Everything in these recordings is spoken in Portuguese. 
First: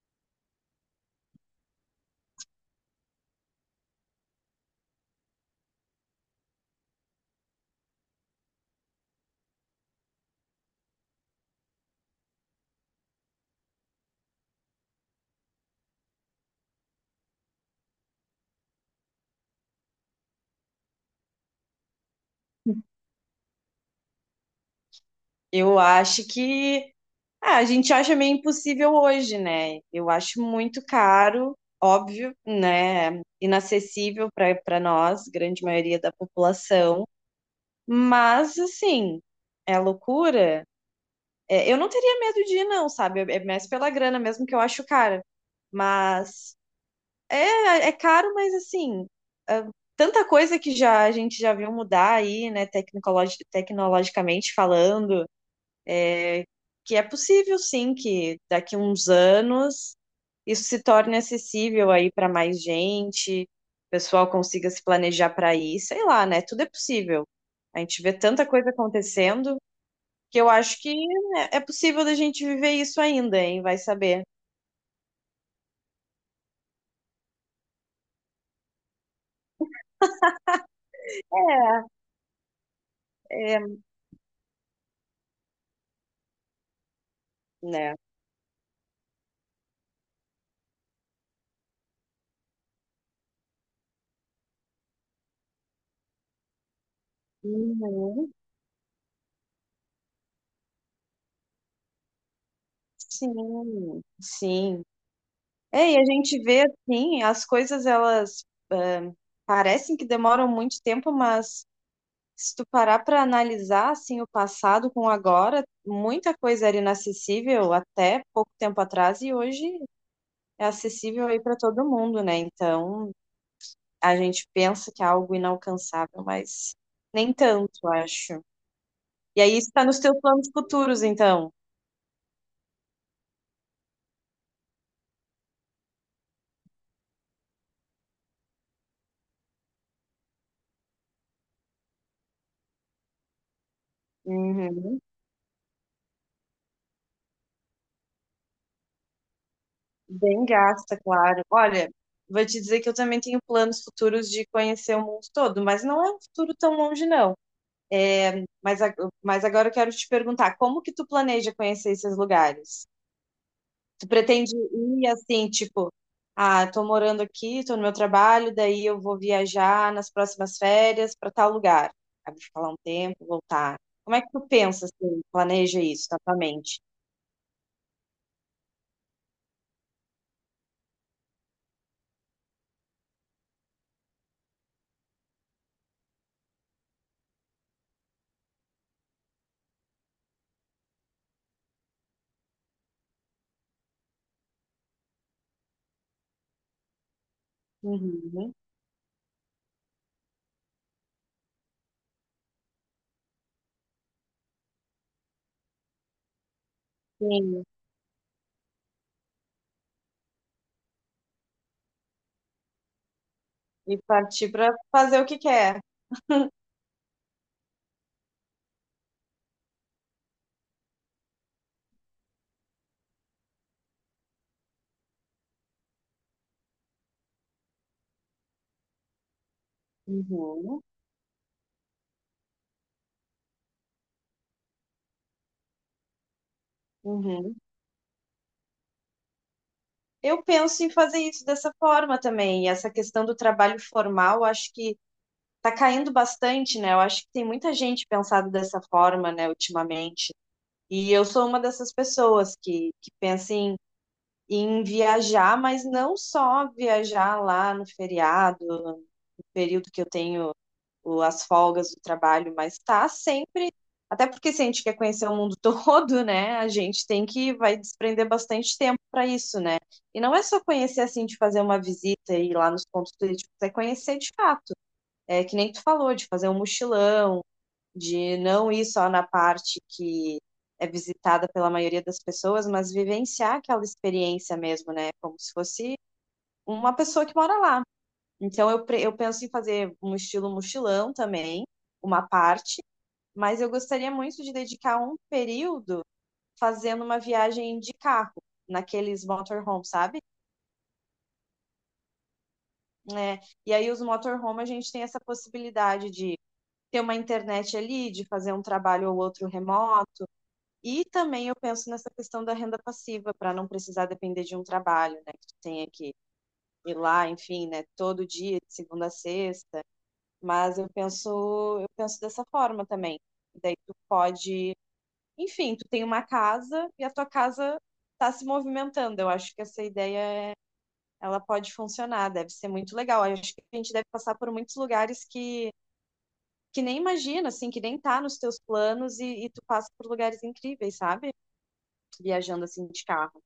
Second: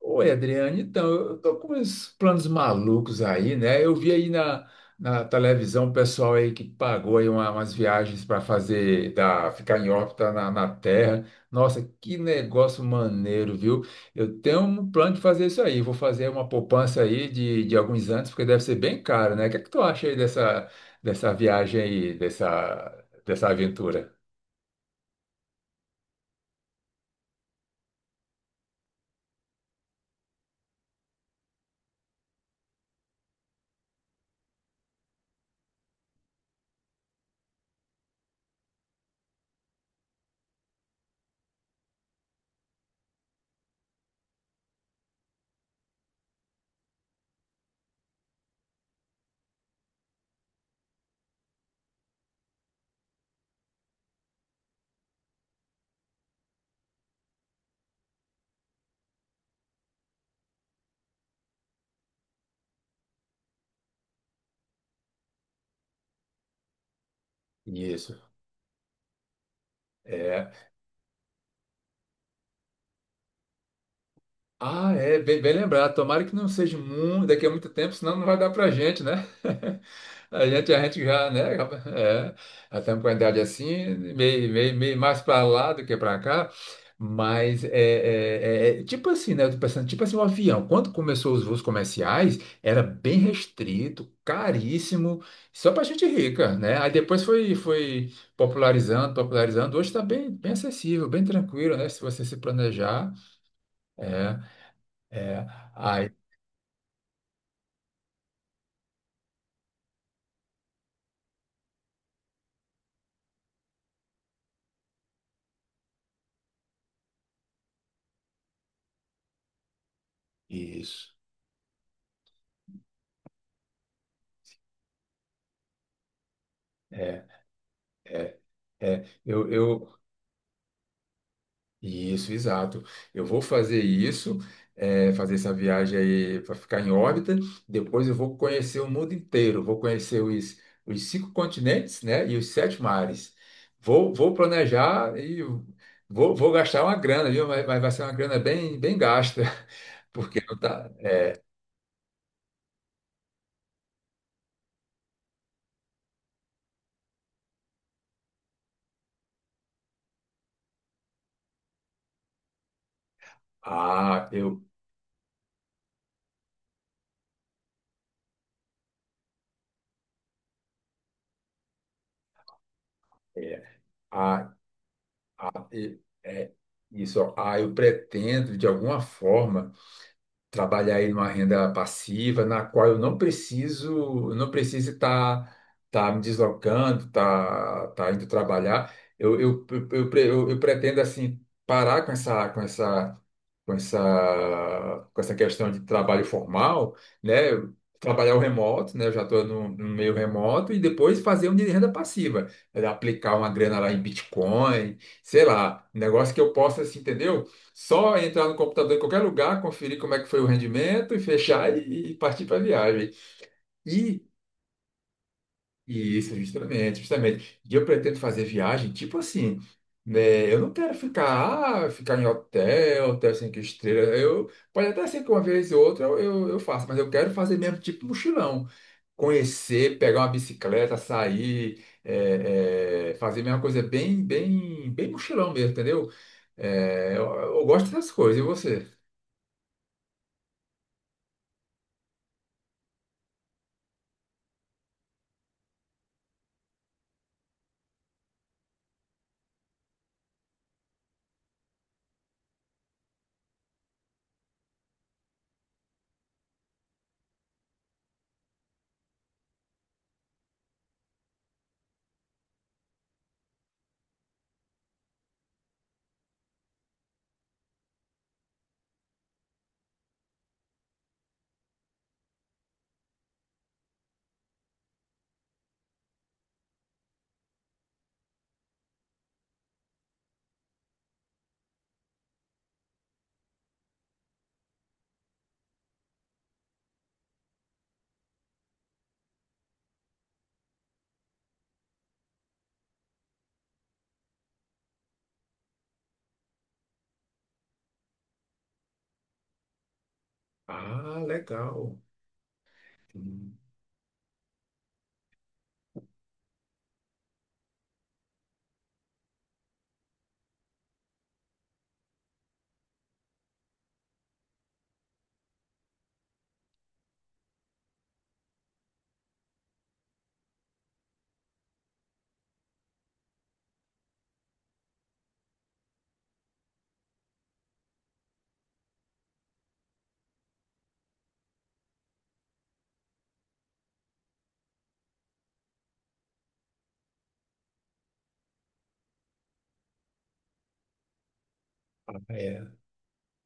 Oi, Adriane, então, eu tô com uns planos malucos aí, né? Eu vi aí na televisão o pessoal aí que pagou aí umas viagens para fazer, ficar em órbita na Terra. Nossa, que negócio maneiro, viu? Eu tenho um plano de fazer isso aí. Vou fazer uma poupança aí de alguns anos, porque deve ser bem caro, né? O que é que tu acha aí dessa viagem aí, dessa aventura? Eu acho que a gente acha meio impossível hoje, né? Eu acho muito caro, óbvio, né? Inacessível para nós, grande maioria da população. Mas assim, é loucura. É, eu não teria medo de ir, não, sabe? É mais pela grana mesmo que eu acho caro. Mas é, é caro, mas assim, é tanta coisa que já a gente já viu mudar aí, né? Tecnologicamente falando, que é possível sim que daqui a uns anos isso se torne acessível aí para mais gente, o pessoal consiga se planejar para ir, sei lá, né? Tudo é possível. A gente vê Isso. tanta coisa acontecendo que eu acho que, né, é possível da gente viver isso ainda, hein? Vai saber. Ah, é, bem, bem lembrado. Tomara que não seja muito, daqui a muito tempo, senão não vai dar pra gente, né? A gente já, né? É, É, já estamos com a idade é, assim, meio mais para lá do que para cá. Mas né? É tipo assim, né? Eu tô pensando, tipo assim, o avião, quando começou os voos comerciais, era bem restrito, caríssimo, só para gente rica, né? Aí depois foi Uhum, popularizando. Hoje está bem, bem acessível, bem tranquilo, né? Se você se planejar. sim, É. sim. É, É, e a aí, gente vê assim, as coisas elas, ah, parecem que demoram muito tempo, mas se tu parar para analisar assim o passado com o agora, muita coisa era inacessível até pouco tempo atrás e hoje é isso, acessível aí para todo mundo, né? Então, a gente pensa que é algo inalcançável, mas é, nem tanto, é, acho. é, E aí isso está nos eu, teus planos futuros, então. Isso, exato. Eu vou fazer isso, é, fazer essa viagem aí para ficar em órbita. Depois eu vou conhecer o mundo inteiro, vou conhecer os cinco continentes, né, e os sete mares. Vou Uhum. planejar e vou gastar uma grana, viu? Mas vai ser uma grana bem, bem gasta, porque Bem não tá. gasta, claro. Olha, vou te dizer que eu também tenho planos futuros de conhecer o mundo todo, mas não é um futuro tão longe, não. É, mas, mas agora eu quero te perguntar, como que tu planeja conhecer esses lugares? Tu Ah, pretende eu, ir assim, tipo, ah, tô morando aqui, tô no meu trabalho, daí eu vou viajar nas próximas férias para tal lugar. Aí vou ficar lá um tempo, é, voltar. Como é que tu ah, pensa assim, planeja isso na tua é, mente? isso, ó. Ah, Eu pretendo de alguma forma trabalhar aí numa renda passiva, na qual eu não preciso estar tá me deslocando, tá indo trabalhar. Eu pretendo assim parar com essa questão de trabalho formal, né? Eu trabalhar o Uhum, remoto, né? Eu já estou no meio remoto e depois fazer um de renda passiva. Era aplicar uma grana lá em Bitcoin, sei lá, um negócio que eu possa, assim, entendeu? sim. Só entrar no computador em qualquer lugar, conferir como é que foi o rendimento e fechar e partir para a viagem. E E partir para fazer o que quer. isso, justamente. E eu pretendo fazer viagem, tipo assim, né? Eu não quero ficar, ah, ficar em hotel, hotel cinco estrelas. Eu, pode até ser que uma vez ou outra eu faça, mas eu quero fazer mesmo tipo mochilão. Conhecer, pegar uma Uhum, bicicleta, sair, fazer mesma coisa bem, bem mochilão mesmo, entendeu? É, eu, uhum. eu gosto dessas coisas, e você? Eu penso em fazer isso dessa forma também. E essa questão do trabalho formal, acho que tá caindo bastante, né? Eu acho que tem muita gente pensado dessa forma, né, ultimamente. E eu sou uma dessas pessoas que pensa em, em viajar, mas não só viajar lá no feriado, no período que eu tenho as folgas do trabalho, mas tá sempre. Até porque se a gente quer conhecer o mundo todo, né, a gente tem que vai desprender bastante tempo para isso, né? E não é só conhecer assim de fazer uma visita e ir lá nos pontos turísticos, é conhecer de fato, é, que nem tu falou, de fazer um mochilão, de não ir só na parte que é visitada pela maioria das pessoas, mas vivenciar aquela experiência mesmo, né? Como se fosse uma pessoa que mora lá. Então, eu, eu penso em fazer um estilo mochilão também, uma parte, mas eu gostaria muito de dedicar um período fazendo uma viagem de carro, naqueles motorhome, sabe? Ah, legal. É, Hum. e aí, os motorhome, a gente tem essa possibilidade de ter uma internet ali, de fazer um trabalho ou outro remoto. E também eu penso nessa questão da renda passiva, para não precisar depender de um trabalho, né? Que tu tenha que ir lá, enfim, né? Todo dia, de segunda a sexta. Mas eu penso dessa forma também. Daí tu pode, enfim, tu tem uma casa e a tua casa está se movimentando. Eu acho que essa ideia é- ela pode funcionar, deve ser muito legal. Eu acho que a gente deve passar por muitos lugares que nem imagina, assim, que nem tá nos teus planos e tu passa por lugares incríveis, sabe? Viajando É. assim de carro.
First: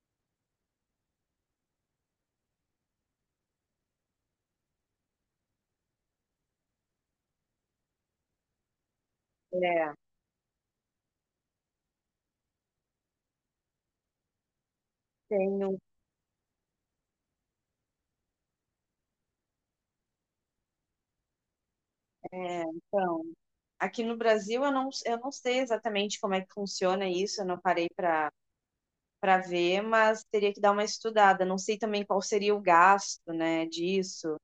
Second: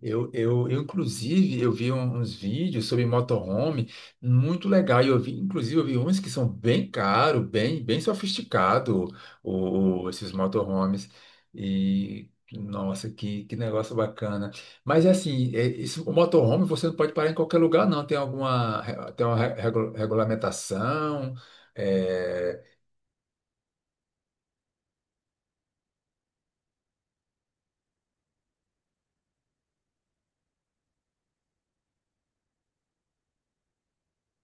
Eu, inclusive, eu vi uns vídeos sobre motorhome muito legal. E eu vi, inclusive, eu vi uns que são bem caro, bem, bem sofisticado, É, esses motorhomes. E, nossa, que negócio bacana. Mas, é assim, é, tenho, isso, o motorhome você não pode parar em qualquer lugar, não. Tem uma regulamentação, é. é, então, aqui no Brasil eu não sei exatamente como é que funciona isso, eu não parei para, para ver, mas teria que dar uma estudada. Não sei também qual seria o gasto, né, disso,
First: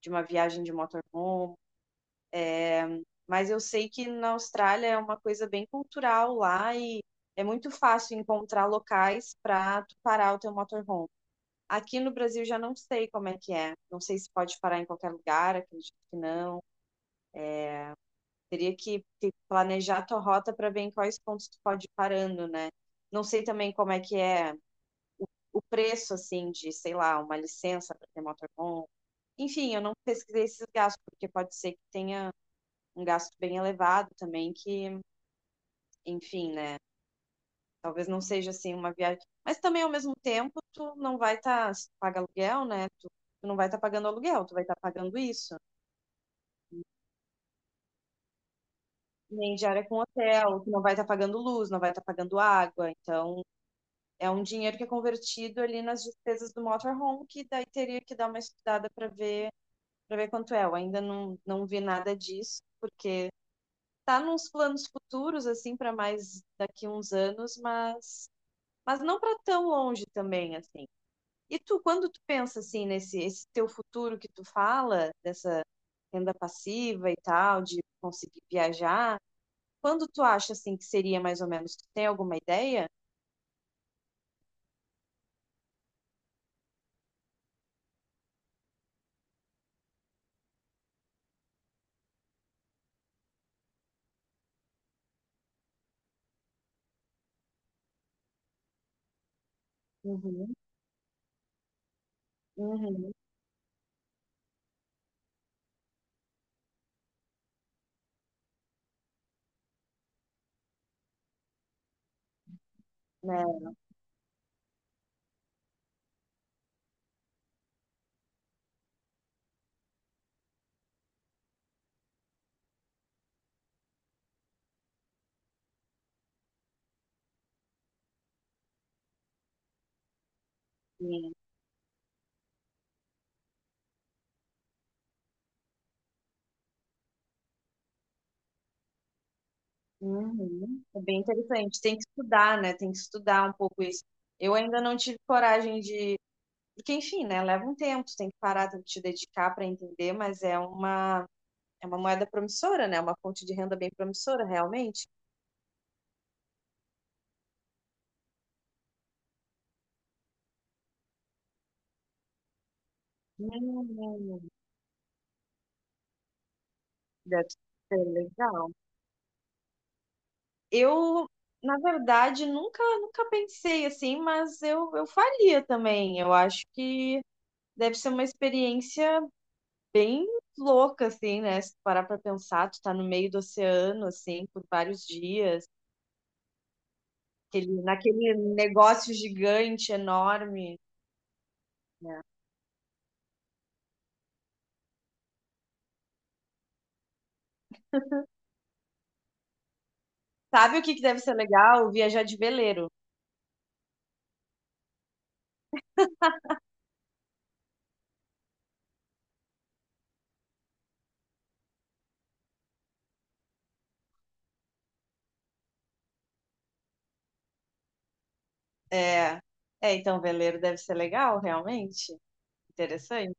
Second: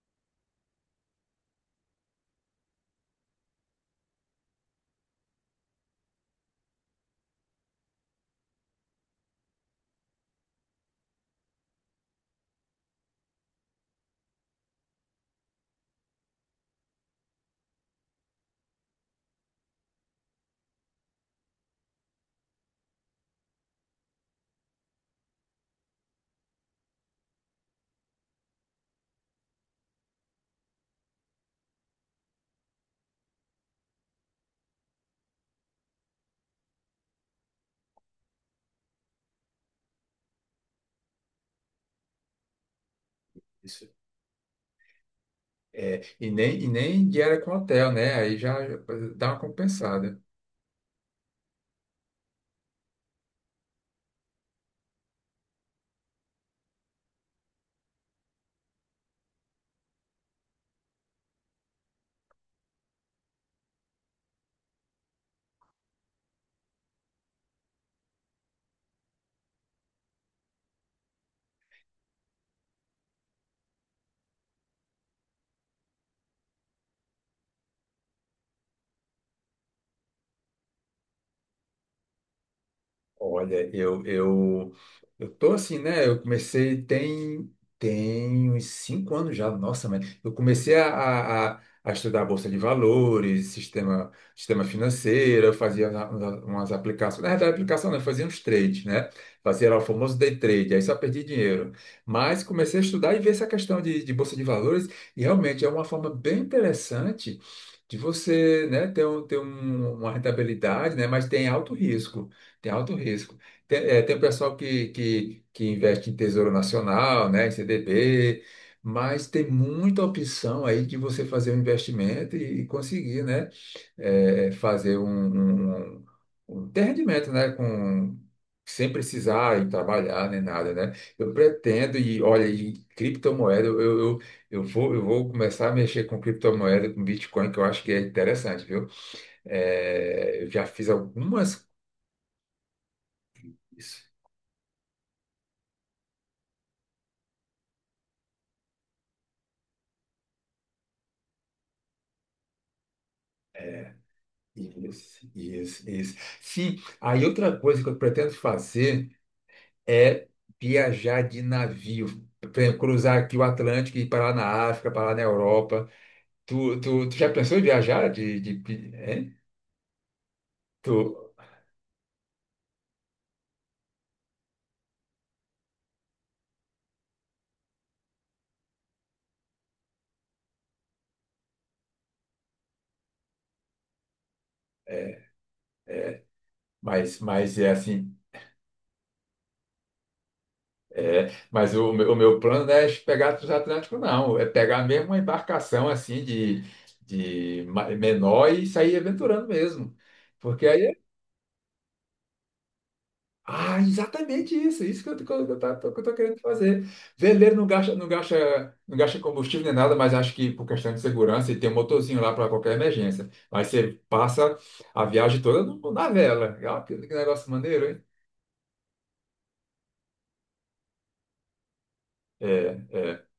de uma viagem de motorhome, mas eu sei que na Austrália é uma coisa bem cultural lá e é muito fácil encontrar locais para tu parar o teu motorhome. Aqui no Brasil já não sei como é que é. Não sei se pode parar em qualquer lugar, acredito que não. Teria que planejar a tua rota para ver em quais pontos tu pode ir parando, né? Não sei também como é que é o preço, assim, de, sei lá, uma licença para ter motorhome. Enfim, eu não pesquisei esses gastos, porque pode ser que tenha um gasto bem elevado também, que, enfim, né? Talvez não seja, assim, uma viagem. Mas também, ao mesmo tempo, tu não vai estar, se tu paga aluguel, né? Tu, tu não vai estar Isso. pagando aluguel, tu vai estar pagando isso. É, e nem diária com hotel, né? Aí já dá uma Nem diária com compensada. hotel, que não vai estar pagando luz, não vai estar pagando água. Então, é um dinheiro que é convertido ali nas despesas do motorhome, que daí teria que dar uma estudada para ver quanto é. Eu ainda não, não vi nada disso, porque tá nos planos futuros assim para mais daqui uns anos, mas não para tão longe também assim. E tu, quando tu pensa assim nesse esse teu futuro que tu fala dessa renda passiva e tal, de conseguir viajar, quando tu acha assim que seria mais ou menos? Tu tem alguma ideia? Olha, eu tô assim, né? Tem uns cinco anos já, nossa, mas eu comecei a estudar Bolsa de Valores, sistema financeiro, eu fazia umas aplicações, na verdade, aplicação não, eu fazia uns trades, né? Fazia lá o famoso day Uhum, trade, aí só perdi dinheiro. Mas comecei a uhum, estudar e ver essa questão de Bolsa de Valores, e realmente é uma forma bem interessante de você, né, ter, um, ter uma rentabilidade, né? Mas tem alto risco. Tem alto risco. né? Tem, é, tem o pessoal que investe em Tesouro Nacional, né, em CDB, mas tem muita opção aí de você fazer um investimento e conseguir, né, é, fazer um ter rendimento, né, com, sem precisar ir trabalhar nem nada, né? Eu Sim. pretendo e olha, e criptomoeda, eu vou começar a mexer com criptomoeda, com Bitcoin, que eu acho que é interessante, viu? É, eu já Uhum. fiz É bem algumas. interessante. Tem que estudar, né? Tem que estudar um pouco isso. Eu ainda não tive coragem de. Porque, enfim, né? Leva um tempo, tu tem que parar, tem que te dedicar para entender, mas é uma moeda promissora, né? É uma fonte de renda bem promissora, realmente. Isso, isso, isso. Sim, aí outra coisa que eu pretendo fazer é viajar de navio. Por exemplo, cruzar aqui o Atlântico e ir para lá Hum, na África, para lá na Europa. Tu já deve pensou em ser viajar legal. Hein? Tu, Eu, na verdade, nunca, nunca pensei assim, mas eu faria também. Eu acho que deve ser uma experiência bem louca, assim, né? Se tu parar pra pensar, tu tá no meio do oceano, assim, por vários é, dias, é, mas é aquele, assim, naquele negócio gigante, enorme, é, mas meu o né? meu plano não é pegar transatlântico, não. É pegar mesmo uma embarcação assim de menor e sair aventurando mesmo. Porque Sabe o aí que que deve ser legal? Viajar de veleiro. ah, exatamente isso. Isso que eu tô querendo fazer. Veleiro não gasta combustível nem nada, mas acho que por questão de segurança, e tem um motorzinho lá para qualquer emergência. Mas você passa a viagem toda na vela. Ah, que negócio maneiro, hein? É, é, então, veleiro deve ser legal, realmente. É, é, Interessante.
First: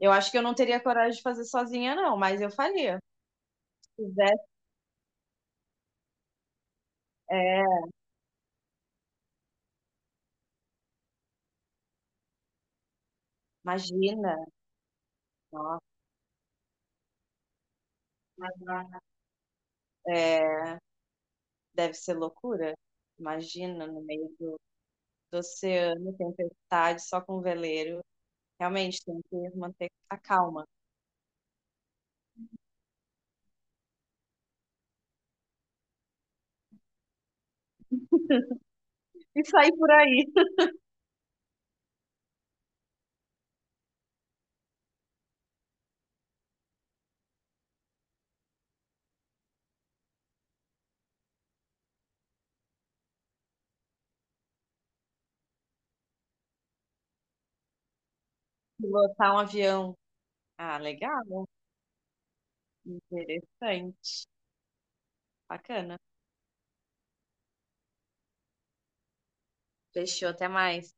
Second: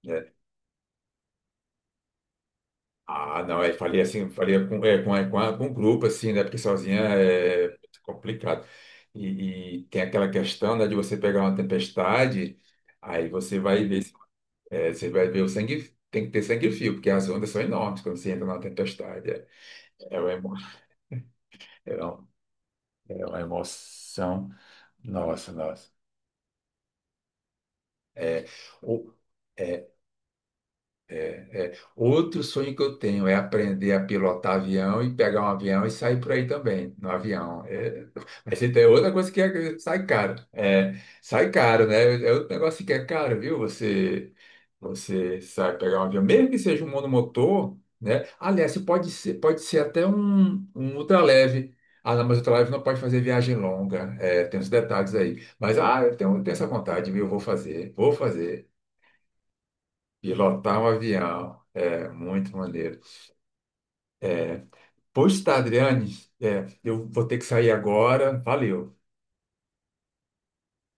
Eu acho é. que eu não teria coragem de fazer sozinha, não, mas eu faria. Ah, não, eu falei Se assim, tivesse, falei com, é, com, é, com, a- com um grupo, assim, né? Porque sozinha é é, complicado. E tem aquela questão, né, de você pegar uma tempestade, aí você vai ver. imagina, É, você vai ver o nossa, sangue, tem que ter sangue frio, porque as ondas são enormes quando você entra na tempestade. É, é, uma, emo- é, deve é, ser uma, loucura. é uma Imagina, no meio emoção. do Nossa, nossa. oceano, tempestade, só com veleiro. É, Realmente, o- tem que é, manter a calma. é. Outro sonho que eu tenho é aprender a pilotar avião e pegar um avião e sair por aí também, no avião. É, mas isso é outra coisa que E sair é- por sai aí, caro. É, sai caro, né? É outro negócio que é caro, viu? Você, você sai pegar um avião, mesmo que seja um monomotor, né? Aliás, você pode ser até um ultraleve. Ah, não, mas ultraleve não pode fazer viagem longa. É, tem uns detalhes aí. Mas, ah, eu tenho, tenho essa vontade, viu? Eu vou fazer, vou fazer. pilotar um avião. Ah, Pilotar um legal, né? avião. É, muito maneiro. Interessante, É, pois tá, bacana. Adriane, é, eu vou ter que sair agora. Valeu. Fechou, até mais.